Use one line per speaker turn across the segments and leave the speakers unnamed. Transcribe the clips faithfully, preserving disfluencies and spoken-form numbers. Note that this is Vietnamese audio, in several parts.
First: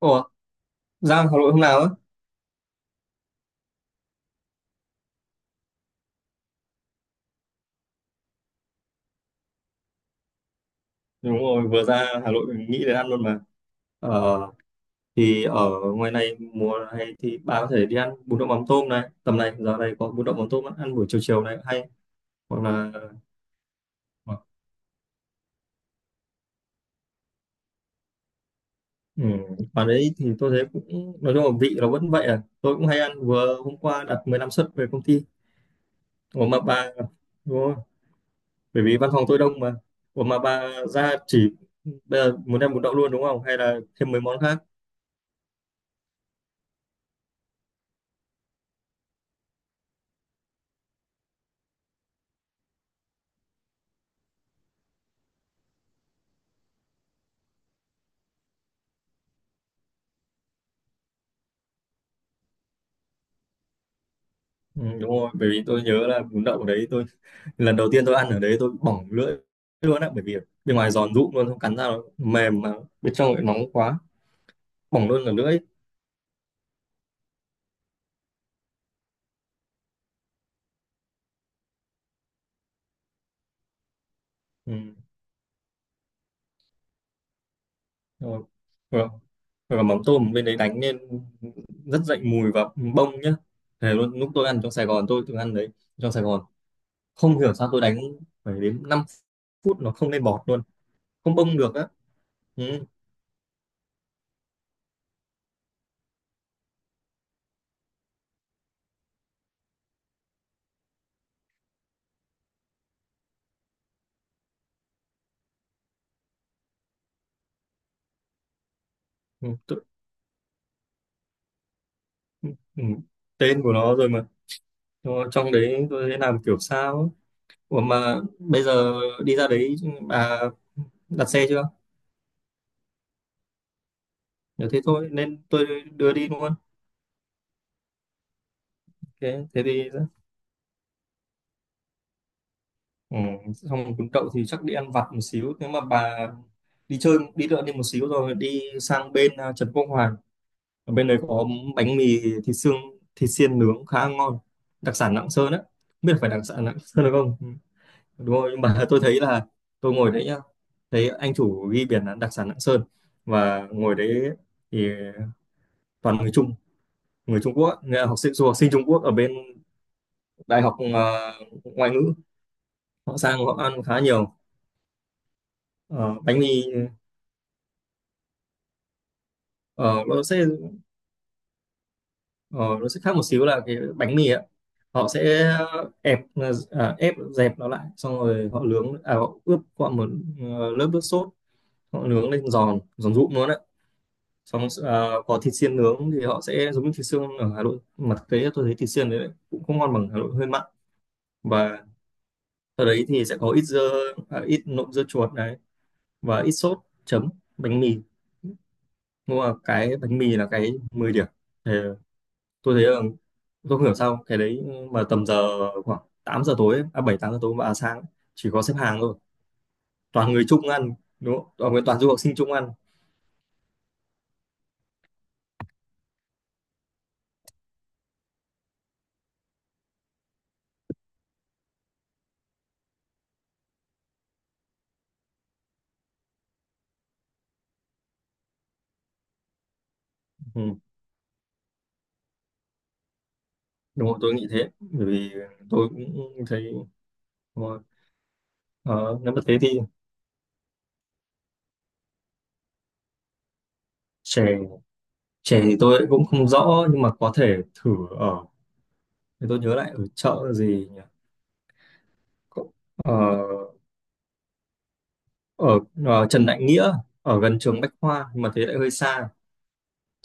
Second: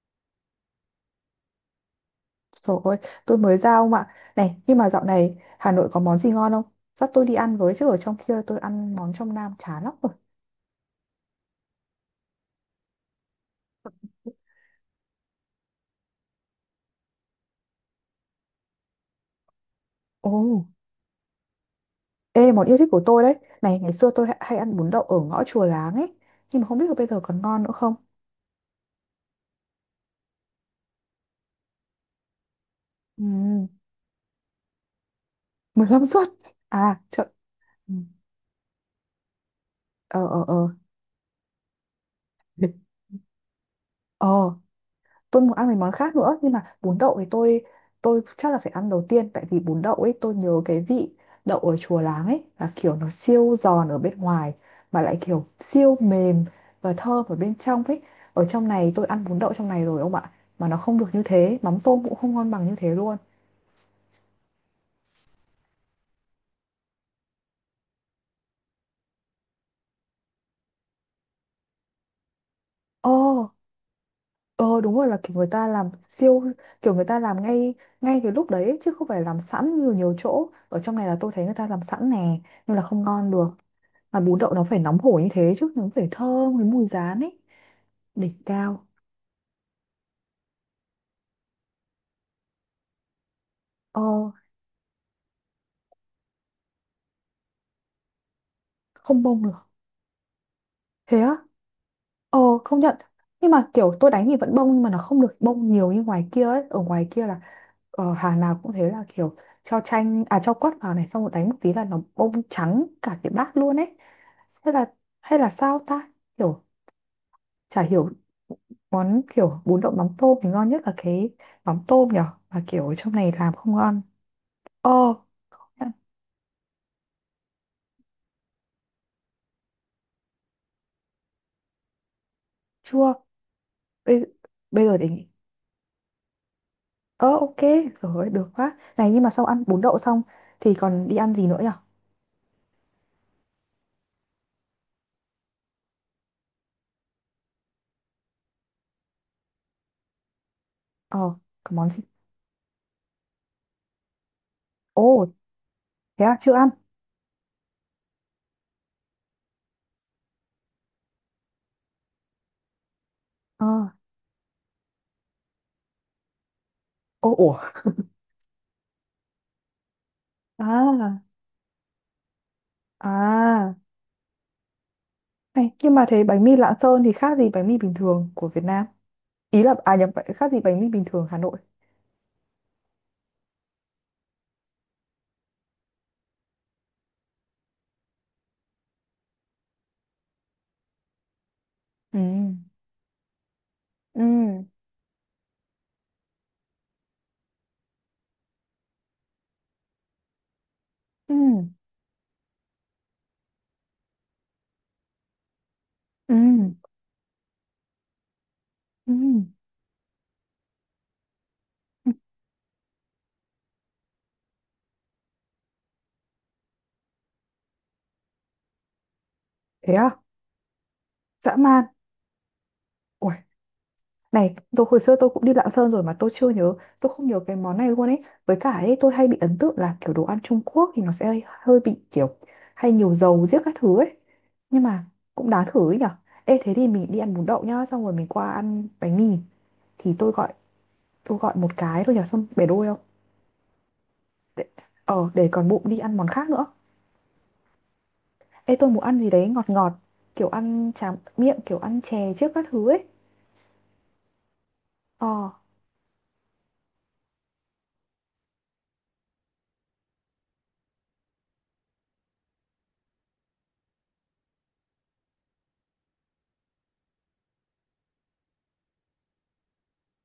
Ủa, ra Hà Nội hôm nào á?
Trời ơi, tôi mới ra ông ạ. Này, nhưng mà dạo này Hà Nội có món gì ngon không? Dắt tôi đi ăn với chứ ở trong kia tôi ăn món trong Nam chán lắm rồi.
Đúng rồi, vừa ra Hà Nội mình nghĩ đến ăn luôn mà. Ờ, thì ở ngoài này mùa này thì bà có thể đi ăn bún đậu mắm tôm này. Tầm này, giờ này có bún
Ồ,
đậu mắm tôm ăn buổi chiều chiều này hay.
ê,
Hoặc
món yêu thích
là
của tôi đấy. Này, ngày xưa tôi hay hay ăn bún đậu ở ngõ Chùa Láng ấy. Nhưng mà không biết là bây giờ còn ngon nữa không?
ừ, bà đấy thì tôi thấy cũng, nói chung là vị nó vẫn vậy à. Tôi cũng hay
Ừ,
ăn, vừa hôm qua đặt mười lăm suất về công ty.
Mười lăm suất.
Ủa mà bà,
À, chợ...
đúng rồi,
Ừ.
bởi vì văn phòng tôi đông mà.
Ờ,
Ủa mà
ờ, ờ.
bà ra chỉ, bây giờ muốn ăn bún đậu luôn đúng không? Hay là thêm mấy
Ờ,
món khác?
tôi muốn ăn mấy món khác nữa, nhưng mà bún đậu thì tôi tôi chắc là phải ăn đầu tiên, tại vì bún đậu ấy tôi nhớ cái vị đậu ở Chùa Láng ấy là kiểu nó siêu giòn ở bên ngoài mà lại kiểu siêu mềm và thơm ở bên trong ấy. Ở trong này tôi ăn bún đậu trong này rồi ông ạ, mà nó không được như thế, mắm tôm cũng không ngon bằng như thế luôn.
Ừ, đúng rồi, bởi vì tôi nhớ là bún đậu ở đấy, tôi lần đầu tiên tôi ăn ở đấy tôi bỏng lưỡi luôn á, bởi vì bên ngoài giòn rụm luôn, không cắn ra nó mềm mà
Ồ,
bên trong lại nóng quá,
ờ đúng rồi,
bỏng
là
luôn cả
kiểu người
lưỡi.
ta làm siêu, kiểu người ta làm ngay ngay cái lúc đấy ấy, chứ không phải làm sẵn như nhiều chỗ ở trong này, là tôi thấy người ta làm sẵn nè, nhưng là không ngon được. Mà bún đậu nó phải
Ừ.
nóng hổi như thế chứ, nó phải thơm với mùi rán ấy. Đỉnh
Rồi
cao.
rồi rồi, mắm tôm bên đấy đánh lên rất dậy mùi và bông nhá. Thế
Ờ,
luôn, lúc tôi ăn trong Sài Gòn tôi từng ăn đấy, trong Sài Gòn không hiểu sao tôi đánh phải đến năm
không bông được.
phút nó không lên bọt luôn,
Thế
không
á?
bông được á.
Ờ, không
Ừ.
nhận. Nhưng mà kiểu tôi đánh thì vẫn bông, nhưng mà nó không được bông nhiều như ngoài kia ấy. Ở ngoài kia là, ờ, hàng nào cũng thế, là kiểu cho chanh à cho quất vào này, xong rồi đánh một tí là nó bông trắng cả cái bát luôn ấy. Hay là, hay là sao ta, kiểu, chả hiểu. Món
Ừ.
kiểu
Tôi,
bún đậu mắm tôm thì ngon nhất là cái mắm tôm nhở,
ừ.
mà
Ừ,
kiểu trong này làm
tên của
không
nó
ngon.
rồi mà.
Ờ,
Nó- trong đấy
nhận.
tôi thấy làm kiểu sao á. Ủa mà bây giờ đi ra đấy bà đặt xe chưa?
Chưa. bây,
Nếu thế
bây giờ
thôi
để nghĩ.
nên tôi đưa đi luôn.
Ờ, ok rồi ơi, được quá này. Nhưng mà sau
Thế thế
ăn bún
thì
đậu xong thì còn đi ăn gì nữa nhở?
ừ, xong cuốn đậu thì chắc đi ăn vặt một xíu. Nếu mà bà đi chơi đi đợi đi một xíu rồi đi sang bên à, Trần Quốc Hoàn. Ở bên đấy
Ờ,
có
có món
bánh
gì?
mì thịt xương, thịt xiên nướng khá ngon. Đặc sản
Ồ,
Lạng Sơn á. Không biết là
thế
phải
à?
đặc
Chưa
sản
ăn.
Lạng Sơn được không? Ừ, đúng rồi, nhưng mà tôi thấy là tôi ngồi đấy nhá. Thấy anh chủ ghi biển là đặc sản Lạng Sơn
Ờ,
và ngồi đấy thì toàn người Trung
ô,
người Trung
ủa,
Quốc á, nghĩa là học sinh du học sinh Trung Quốc ở bên đại học
à,
ờ, ngoại ngữ. Họ sang họ
à.
ăn khá nhiều.
Này, nhưng mà
Ờ,
thế
bánh
bánh mì
mì
Lạng Sơn thì khác gì bánh mì bình thường của Việt Nam? Ý là, à,
ờ,
nhập,
nó sẽ
khác gì bánh mì bình thường Hà Nội?
ờ, nó sẽ khác một xíu là cái bánh mì á, họ sẽ ép ờ, à, ép dẹp nó lại, xong rồi họ nướng, à, họ ướp qua một ờ, lớp nước sốt, họ
Ừ,
nướng lên giòn giòn rụm luôn đấy.
ừ,
Xong ờ, có thịt xiên nướng thì họ sẽ giống như thịt xương ở Hà Nội, mà thực tế tôi thấy thịt xiên đấy cũng không ngon bằng Hà Nội, hơi mặn.
ừ,
Và ở đấy thì sẽ có ít dưa à, ít nộm dưa chuột này
ừ,
và ít sốt chấm bánh mì.
ừ,
Nhưng mà cái bánh mì là cái mười điểm. Thì tôi thấy là tôi không hiểu sao cái đấy mà tầm giờ khoảng tám giờ tối ấy, à bảy tám giờ tối và sáng ấy, chỉ có xếp hàng thôi.
thế à?
Toàn người Trung ăn đúng không?
Dã
Toàn người
man.
toàn du học sinh Trung ăn.
Ủa, này, tôi hồi xưa tôi cũng đi Lạng Sơn rồi mà tôi chưa nhớ, tôi không nhớ cái món này luôn ấy. Với cả ấy, tôi hay bị ấn tượng là kiểu đồ ăn Trung Quốc thì nó sẽ hơi, hơi bị kiểu hay nhiều dầu giết các thứ ấy. Nhưng mà cũng đáng thử ấy nhở. Ê, thế thì mình đi ăn bún đậu nhá, xong rồi mình qua ăn bánh mì. Thì tôi gọi
Ừ.
tôi gọi một cái thôi nhở, xong bể đôi không?
Đúng rồi tôi nghĩ
Để,
thế, bởi
ờ,
vì
để còn bụng
tôi
đi ăn món
cũng
khác nữa.
thấy đúng rồi.
Ê, tôi muốn ăn
Ờ,
gì
nếu mà
đấy
thế
ngọt
thì
ngọt, kiểu ăn tráng miệng, kiểu ăn chè trước các thứ ấy.
chè,
Ờ,
chè thì tôi cũng không rõ nhưng mà có thể thử. Ở thì tôi nhớ lại ở chợ gì nhỉ. Ờ, ở ờ, Trần Đại Nghĩa, ở gần trường Bách Khoa, nhưng mà thế lại hơi xa.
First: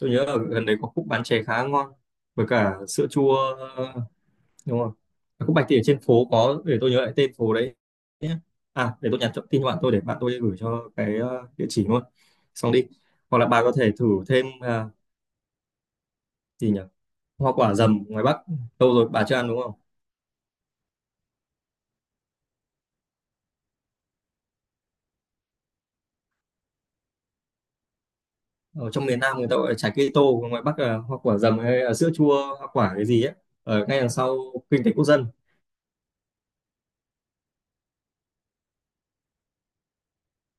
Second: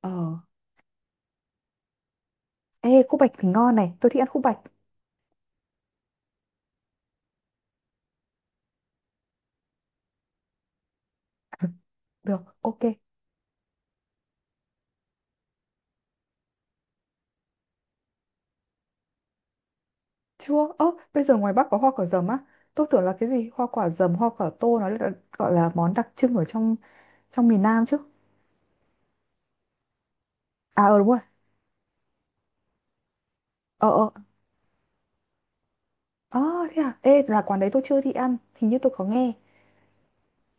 ờ.
nhớ ở gần đấy có khúc bán chè khá ngon với cả
Ê,
sữa
khúc bạch
chua.
thì ngon này,
ờ,
tôi thích ăn khúc bạch.
đúng không. Ở khúc Bạch thì ở trên phố có, để tôi nhớ lại tên phố đấy nhé. À để tôi nhắn cho- tin cho bạn tôi để bạn tôi gửi cho cái ờ, địa chỉ luôn.
Được,
Xong
ok.
đi, hoặc là bà có thể thử thêm ờ, gì nhỉ, hoa quả dầm ngoài Bắc, lâu rồi bà chưa ăn đúng không.
Chưa, ơ, bây giờ ngoài Bắc có hoa quả dầm á. Tôi tưởng là cái gì hoa quả dầm, hoa quả tô nó là, gọi là món đặc trưng ở trong trong miền Nam chứ.
Ở trong miền Nam người ta gọi là trái cây tô, ngoài Bắc
À,
là
ờ đúng rồi.
hoa quả dầm hay là sữa chua hoa quả cái gì ấy, ở
Ờ,
ngay đằng
ờ.
sau kinh tế quốc dân.
Ờ, thế à. Ê, là quán đấy tôi chưa đi ăn, hình như tôi có nghe.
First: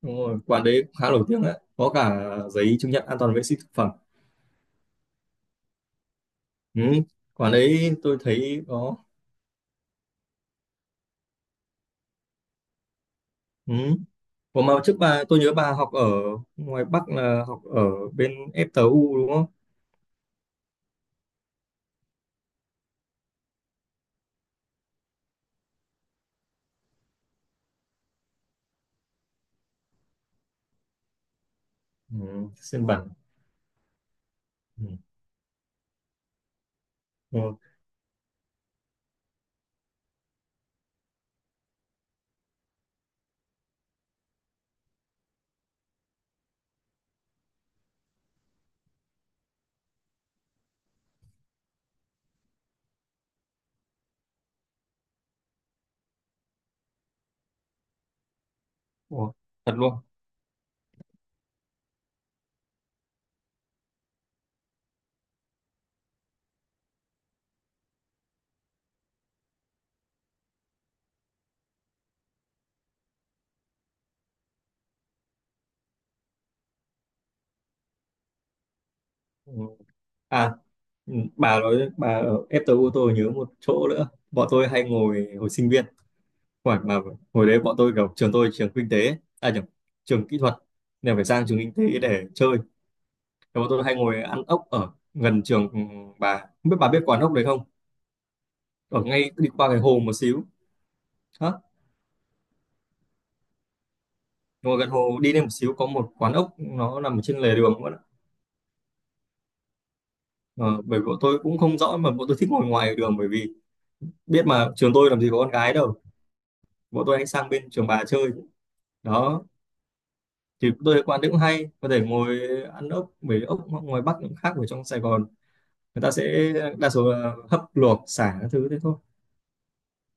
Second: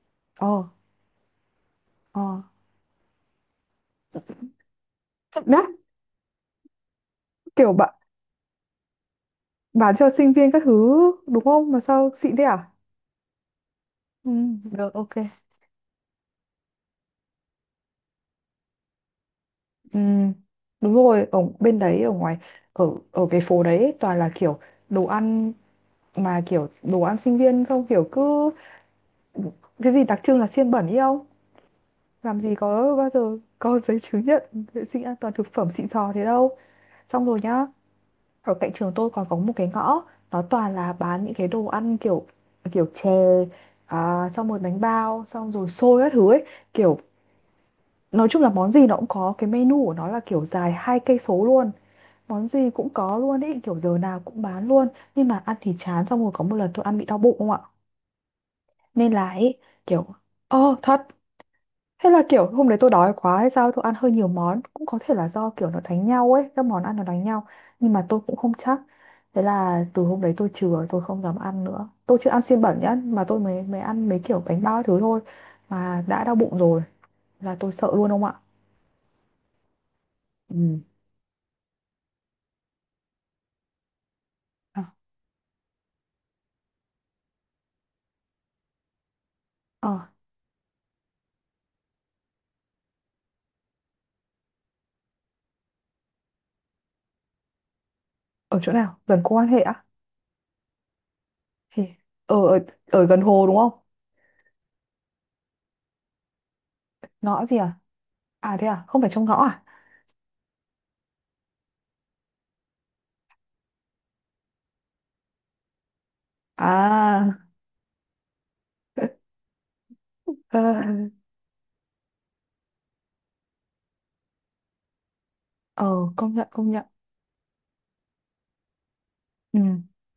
Đúng rồi,
Ờ,
quán đấy khá nổi tiếng đấy. Có cả
ờ.
giấy chứng nhận an toàn vệ sinh thực phẩm.
Đắt,
Ừ. Quán
kiểu
đấy
bạn
tôi thấy có.
bán cho sinh viên các thứ đúng không? Mà sao xịn thế à?
Ừ.
Ừ,
Còn mà
được,
trước
ok.
bà, tôi nhớ bà học ở ngoài Bắc là học ở bên e tê u đúng không?
Ừ, đúng rồi, ở bên đấy, ở ngoài, ở ở cái phố đấy ấy, toàn là kiểu đồ ăn, mà kiểu đồ ăn sinh viên không, kiểu cứ cái gì đặc trưng là xiên bẩn ý, không?
Ừ.
Làm gì
Sơn
có bao
Bản.
giờ có giấy chứng nhận
Ừ.
vệ sinh an toàn thực phẩm xịn sò thế đâu. Xong rồi
Ừ.
nhá, ở cạnh trường tôi còn có một cái ngõ, nó toàn là bán những cái đồ ăn kiểu kiểu chè à, xong rồi bánh bao, xong rồi xôi các thứ ấy, kiểu nói chung là món gì nó cũng có cái menu của nó là kiểu dài hai cây số luôn, món gì cũng có luôn ấy, kiểu giờ nào cũng bán luôn. Nhưng mà ăn thì chán. Xong rồi có một lần tôi ăn bị đau bụng không ạ, nên là
Ủa,
ấy,
thật luôn.
kiểu. Ờ, thật. Hay là kiểu hôm đấy tôi đói quá hay sao tôi ăn hơi nhiều món. Cũng có thể là do kiểu nó đánh nhau ấy, các món ăn nó đánh nhau. Nhưng mà tôi cũng không chắc. Thế là từ hôm đấy tôi chừa, tôi không dám ăn nữa. Tôi chưa ăn xiên bẩn nhá. Mà tôi mới mới ăn mấy kiểu bánh bao thứ thôi mà đã đau bụng rồi, là tôi sợ luôn ông ạ.
Ừ. À,
Ừ.
ừ, bà nói bà ở e tê u tôi nhớ một chỗ nữa. Bọn tôi
À,
hay ngồi hồi sinh viên. Khoảng mà hồi đấy bọn tôi kiểu trường tôi trường kinh tế, à nhầm,
ờ,
trường kỹ thuật. Nên phải sang trường kinh tế để chơi. Thì bọn tôi hay ngồi ăn ốc ở gần trường, ừ, bà. Không biết bà biết quán ốc đấy không?
ở chỗ nào?
Ở
Gần
ngay
cô quan
đi
hệ
qua cái
á?
hồ một xíu. Hả?
Thì ở, ở, ở gần hồ đúng không?
Ngồi gần hồ đi lên một xíu có một quán ốc nó nằm trên
Ngõ
lề
gì à?
đường luôn.
À, thế à? Không phải trong ngõ à?
Ờ, bởi vì bọn tôi cũng không rõ mà bọn tôi thích ngồi ngoài đường, bởi vì biết mà trường tôi làm gì có con gái đâu. Bọn tôi hay
À.
sang bên trường bà chơi. Đó. Thì tôi thấy quán đấy cũng hay. Có thể ngồi ăn ốc. Bởi vì ốc ngoài Bắc cũng khác ở trong Sài Gòn.
Ờ,
Người ta
công nhận,
sẽ
công nhận.
đa số là hấp luộc, xả các thứ thế thôi.
Ừ.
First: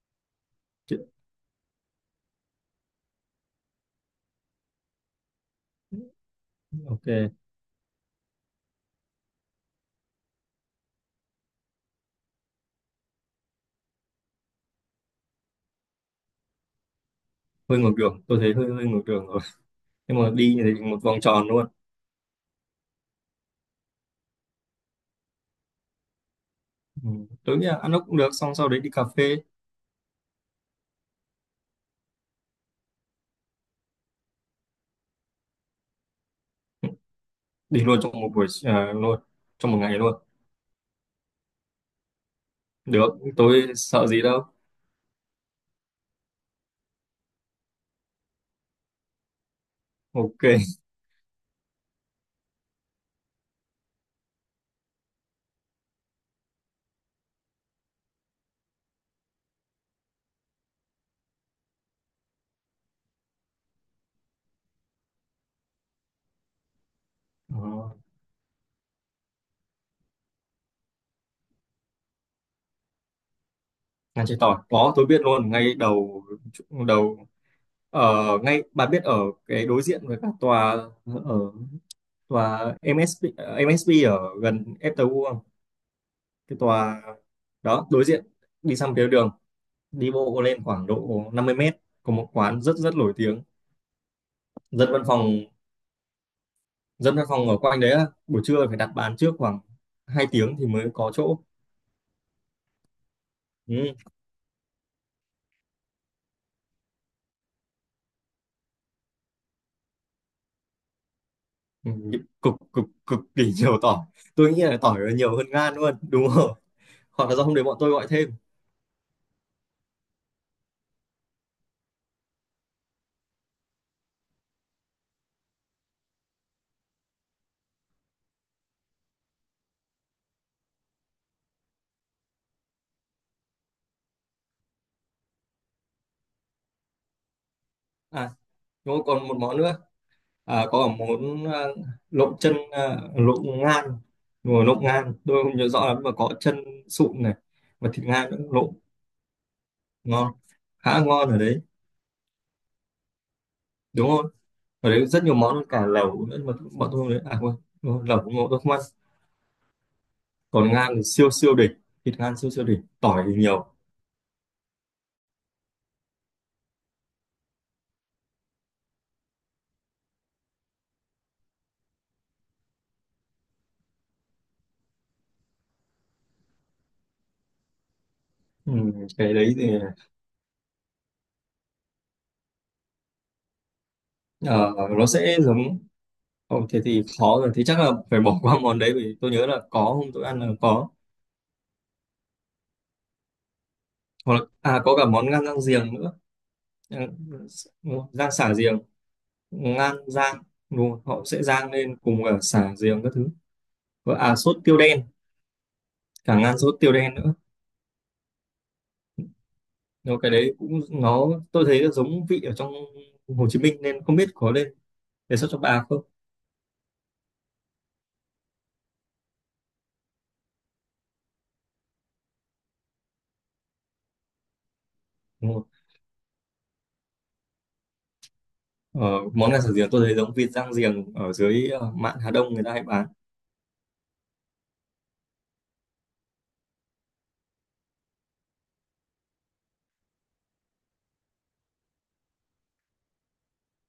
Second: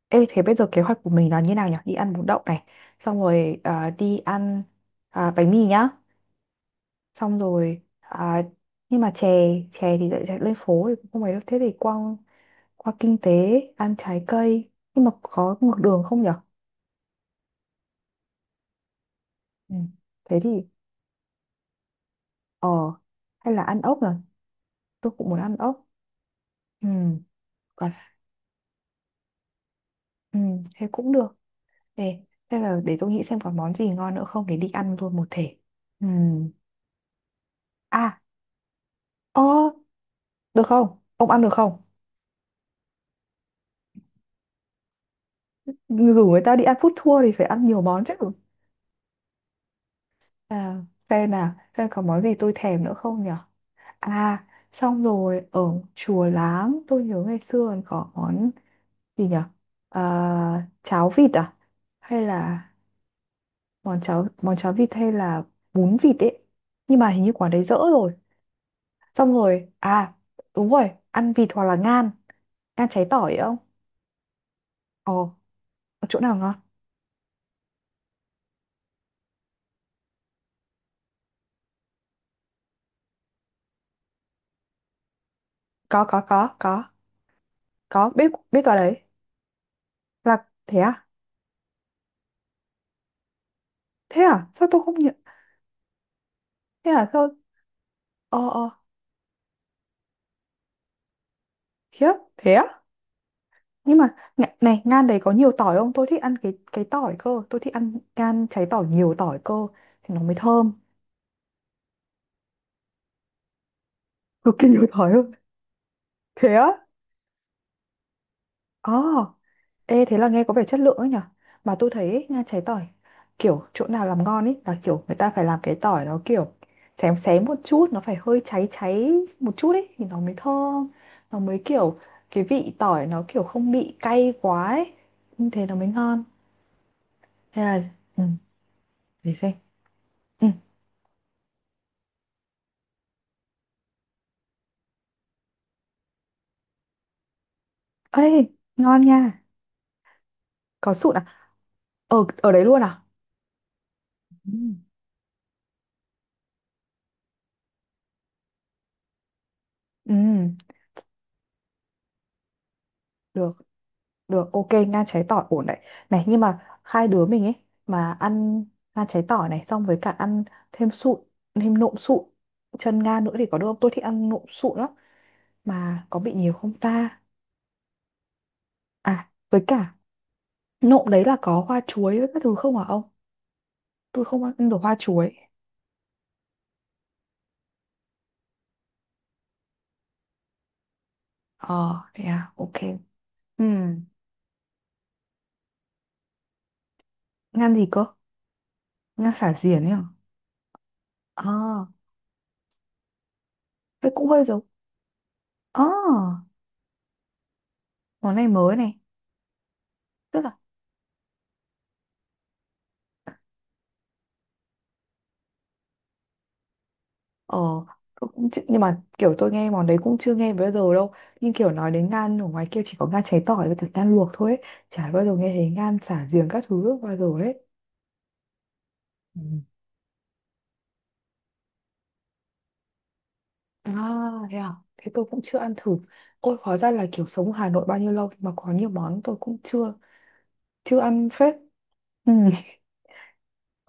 Ê, thế bây giờ kế hoạch
Chứ-
của mình là như nào nhỉ? Đi ăn bún đậu này, xong rồi à, đi ăn à, bánh mì nhá,
Ok,
xong rồi à, nhưng mà chè chè thì lại chạy lên phố thì cũng không phải đâu. Thế thì qua qua kinh tế ăn trái cây, nhưng mà có ngược đường không nhỉ?
hơi ngược đường. Tôi thấy hơi hơi ngược đường,
Ừ.
nhưng mà
Thế thì,
đi như thế một vòng tròn luôn.
ờ, hay là ăn ốc nhỉ? Tôi cũng muốn ăn ốc. Ừ.
Ừ. Tôi nghĩ là
Còn,
ăn ốc cũng được, xong sau đấy đi cà phê.
ừ, thế cũng được. Ê, thế là để tôi nghĩ xem có món gì ngon nữa không để đi ăn luôn một thể. Ừ.
Đi luôn
À,
trong một buổi à, luôn
ơ,
trong một ngày luôn.
được không? Ông ăn được không?
Được, tôi sợ gì đâu.
Rủ người ta đi ăn food tour thì phải ăn nhiều món chứ.
Ok.
À, xem nào, xem có món gì tôi thèm nữa không nhỉ? À, xong rồi ở Chùa Láng tôi nhớ ngày xưa còn có món gì nhỉ? À, cháo vịt à, hay là món cháo món cháo vịt, hay là bún vịt ấy, nhưng mà hình như quán đấy dỡ
Ờ,
rồi. Xong rồi à, đúng rồi, ăn vịt hoặc là ngan, ngan cháy tỏi ấy không?
ngăn chế tỏi có, tôi biết
Ồ,
luôn ngay
chỗ
đầu,
nào ngon?
đầu ở ngay, bà biết ở cái đối diện với cả tòa, ở tòa em ét bê, ờ, em ét bê ở gần ép tê u không,
Có, có, có,
cái
có.
tòa đó đối
Có biết
diện,
biết tòa
đi sang
đấy.
phía đường đi bộ
Là
lên
thế
khoảng
à?
độ năm mươi mét có một quán rất rất nổi tiếng.
Thế à, sao tôi
Dân
không
văn
nhận?
phòng,
Thế à?
dân văn
Sao?
phòng ở quanh đấy á, buổi
Ờ,
trưa
ờ,
phải đặt bàn trước khoảng hai tiếng thì mới có chỗ.
khiếp thế á?
Ừ.
Nhưng mà này, này ngan đấy có nhiều tỏi không, tôi thích ăn cái cái tỏi cơ, tôi thích ăn ngan cháy tỏi nhiều tỏi cơ thì nó mới thơm.
Ừ, cực cực cực kỳ nhiều tỏi. Tôi
Cực
nghĩ
kỳ
là
nhiều
tỏi
tỏi
là
luôn.
nhiều hơn gan luôn, đúng rồi.
Thế á?
Hoặc là do hôm đấy bọn tôi gọi thêm.
Ờ. Ê, thế là nghe có vẻ chất lượng ấy nhở. Mà tôi thấy ấy, ngan cháy tỏi kiểu chỗ nào làm ngon ấy là kiểu người ta phải làm cái tỏi nó kiểu xém xém một chút, nó phải hơi cháy cháy một chút ấy thì nó mới thơm, nó mới kiểu cái vị tỏi nó kiểu không bị cay quá ấy, như thế nó mới ngon. Thế là ừ,
À đúng rồi, còn
để
một
xem.
món nữa.
Ừ.
à, có cả món à, lộn chân à, lộn ngan. Đúng rồi, lộn ngan tôi không nhớ rõ lắm mà có chân sụn này và thịt
Ê,
ngan nữa lộn.
ngon nha.
Ngon,
Có
khá
sụn à?
ngon ở đấy,
Ở ở đấy luôn à?
đúng không.
Ừ.
Ở đấy rất nhiều món, cả lẩu nữa, mà bọn tôi không đấy à quên. Đúng rồi, lẩu ngộ tôi không ăn.
Ừ,
Còn ngan thì siêu siêu đỉnh, thịt ngan siêu siêu đỉnh, tỏi thì
được,
nhiều.
được, ok, ngan cháy tỏi ổn đấy. Này, nhưng mà hai đứa mình ấy, mà ăn ngan cháy tỏi này xong với cả ăn thêm sụn, thêm nộm sụn, chân ngan nữa thì có được không? Tôi thích ăn nộm sụn lắm mà có bị nhiều không ta?
Ừ,
À,
cái đấy
với
thì
cả nộm đấy là có hoa chuối với các thứ không hả ông? Tôi không ăn
ờ,
được hoa
nó
chuối.
sẽ giống. Ồ, thế thì khó rồi, thế chắc là phải bỏ qua món đấy vì tôi nhớ là có hôm tôi ăn là có.
Ờ, thế à, ok. Ừ,
Hoặc là à có cả món ngan rang giềng nữa. Ừ,
ngan gì
đúng
cơ?
rồi, rang xả giềng,
Ngan xả diển ấy
ngan
hả?
rang, đúng rồi, họ sẽ rang
À,
lên cùng cả xả giềng các thứ.
vậy
Và
cũng
à
hơi
sốt
giống.
tiêu đen,
À,
cả ngan sốt tiêu đen nữa.
món này mới này.
Nhưng cái
Tức
đấy
là,
cũng, nó tôi thấy là giống vị ở trong Hồ Chí Minh nên không biết có lên đề xuất cho bà không.
ờ, tôi cũng chưa- nhưng mà kiểu tôi nghe món đấy cũng chưa nghe bao giờ đâu. Nhưng kiểu nói đến ngan ở ngoài kia chỉ có ngan cháy tỏi với cả ngan luộc thôi ấy. Chả bao giờ
Ừ.
nghe thấy ngan xả giềng các thứ bao giờ ấy.
Ờ,
Ừ.
món gà xào giềng tôi thấy giống vịt rang giềng ở dưới ờ, mạn Hà Đông người ta hay bán.
À, thế à? Thế tôi cũng chưa ăn thử. Ôi, hóa ra là kiểu sống ở Hà Nội bao nhiêu lâu mà có nhiều món tôi cũng chưa chưa ăn phết. Ừ.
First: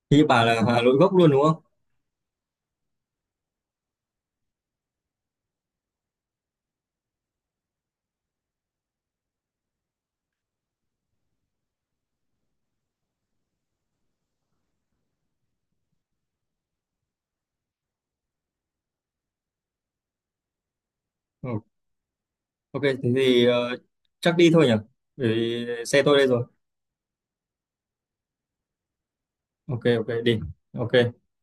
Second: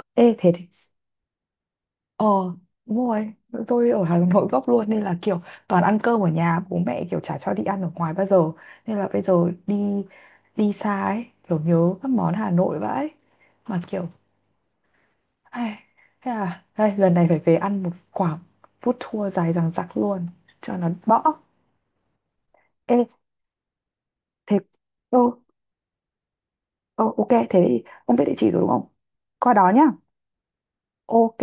Thì
Ê,
bà
thế
là
thì,
Hà Nội gốc luôn đúng không?
ờ, đúng rồi. Tôi ở Hà Nội gốc luôn nên là kiểu toàn ăn cơm ở nhà, bố mẹ kiểu chả cho đi ăn ở ngoài bao giờ. Nên là bây giờ đi đi xa ấy, kiểu nhớ các món Hà Nội vãi. Mà kiểu, ai, thế là đây, lần này phải về ăn một quả food tour dài dằng dặc luôn, cho nó bõ.
Ừ. Ok,
Ê,
thế thì ờ, chắc đi
thế,
thôi nhỉ?
ừ,
Bởi vì xe tôi đây rồi.
ừ, ok, thế thì ông biết địa chỉ rồi đúng không? Qua đó nhá.
Ok, ok, đi. Ok.
Ok.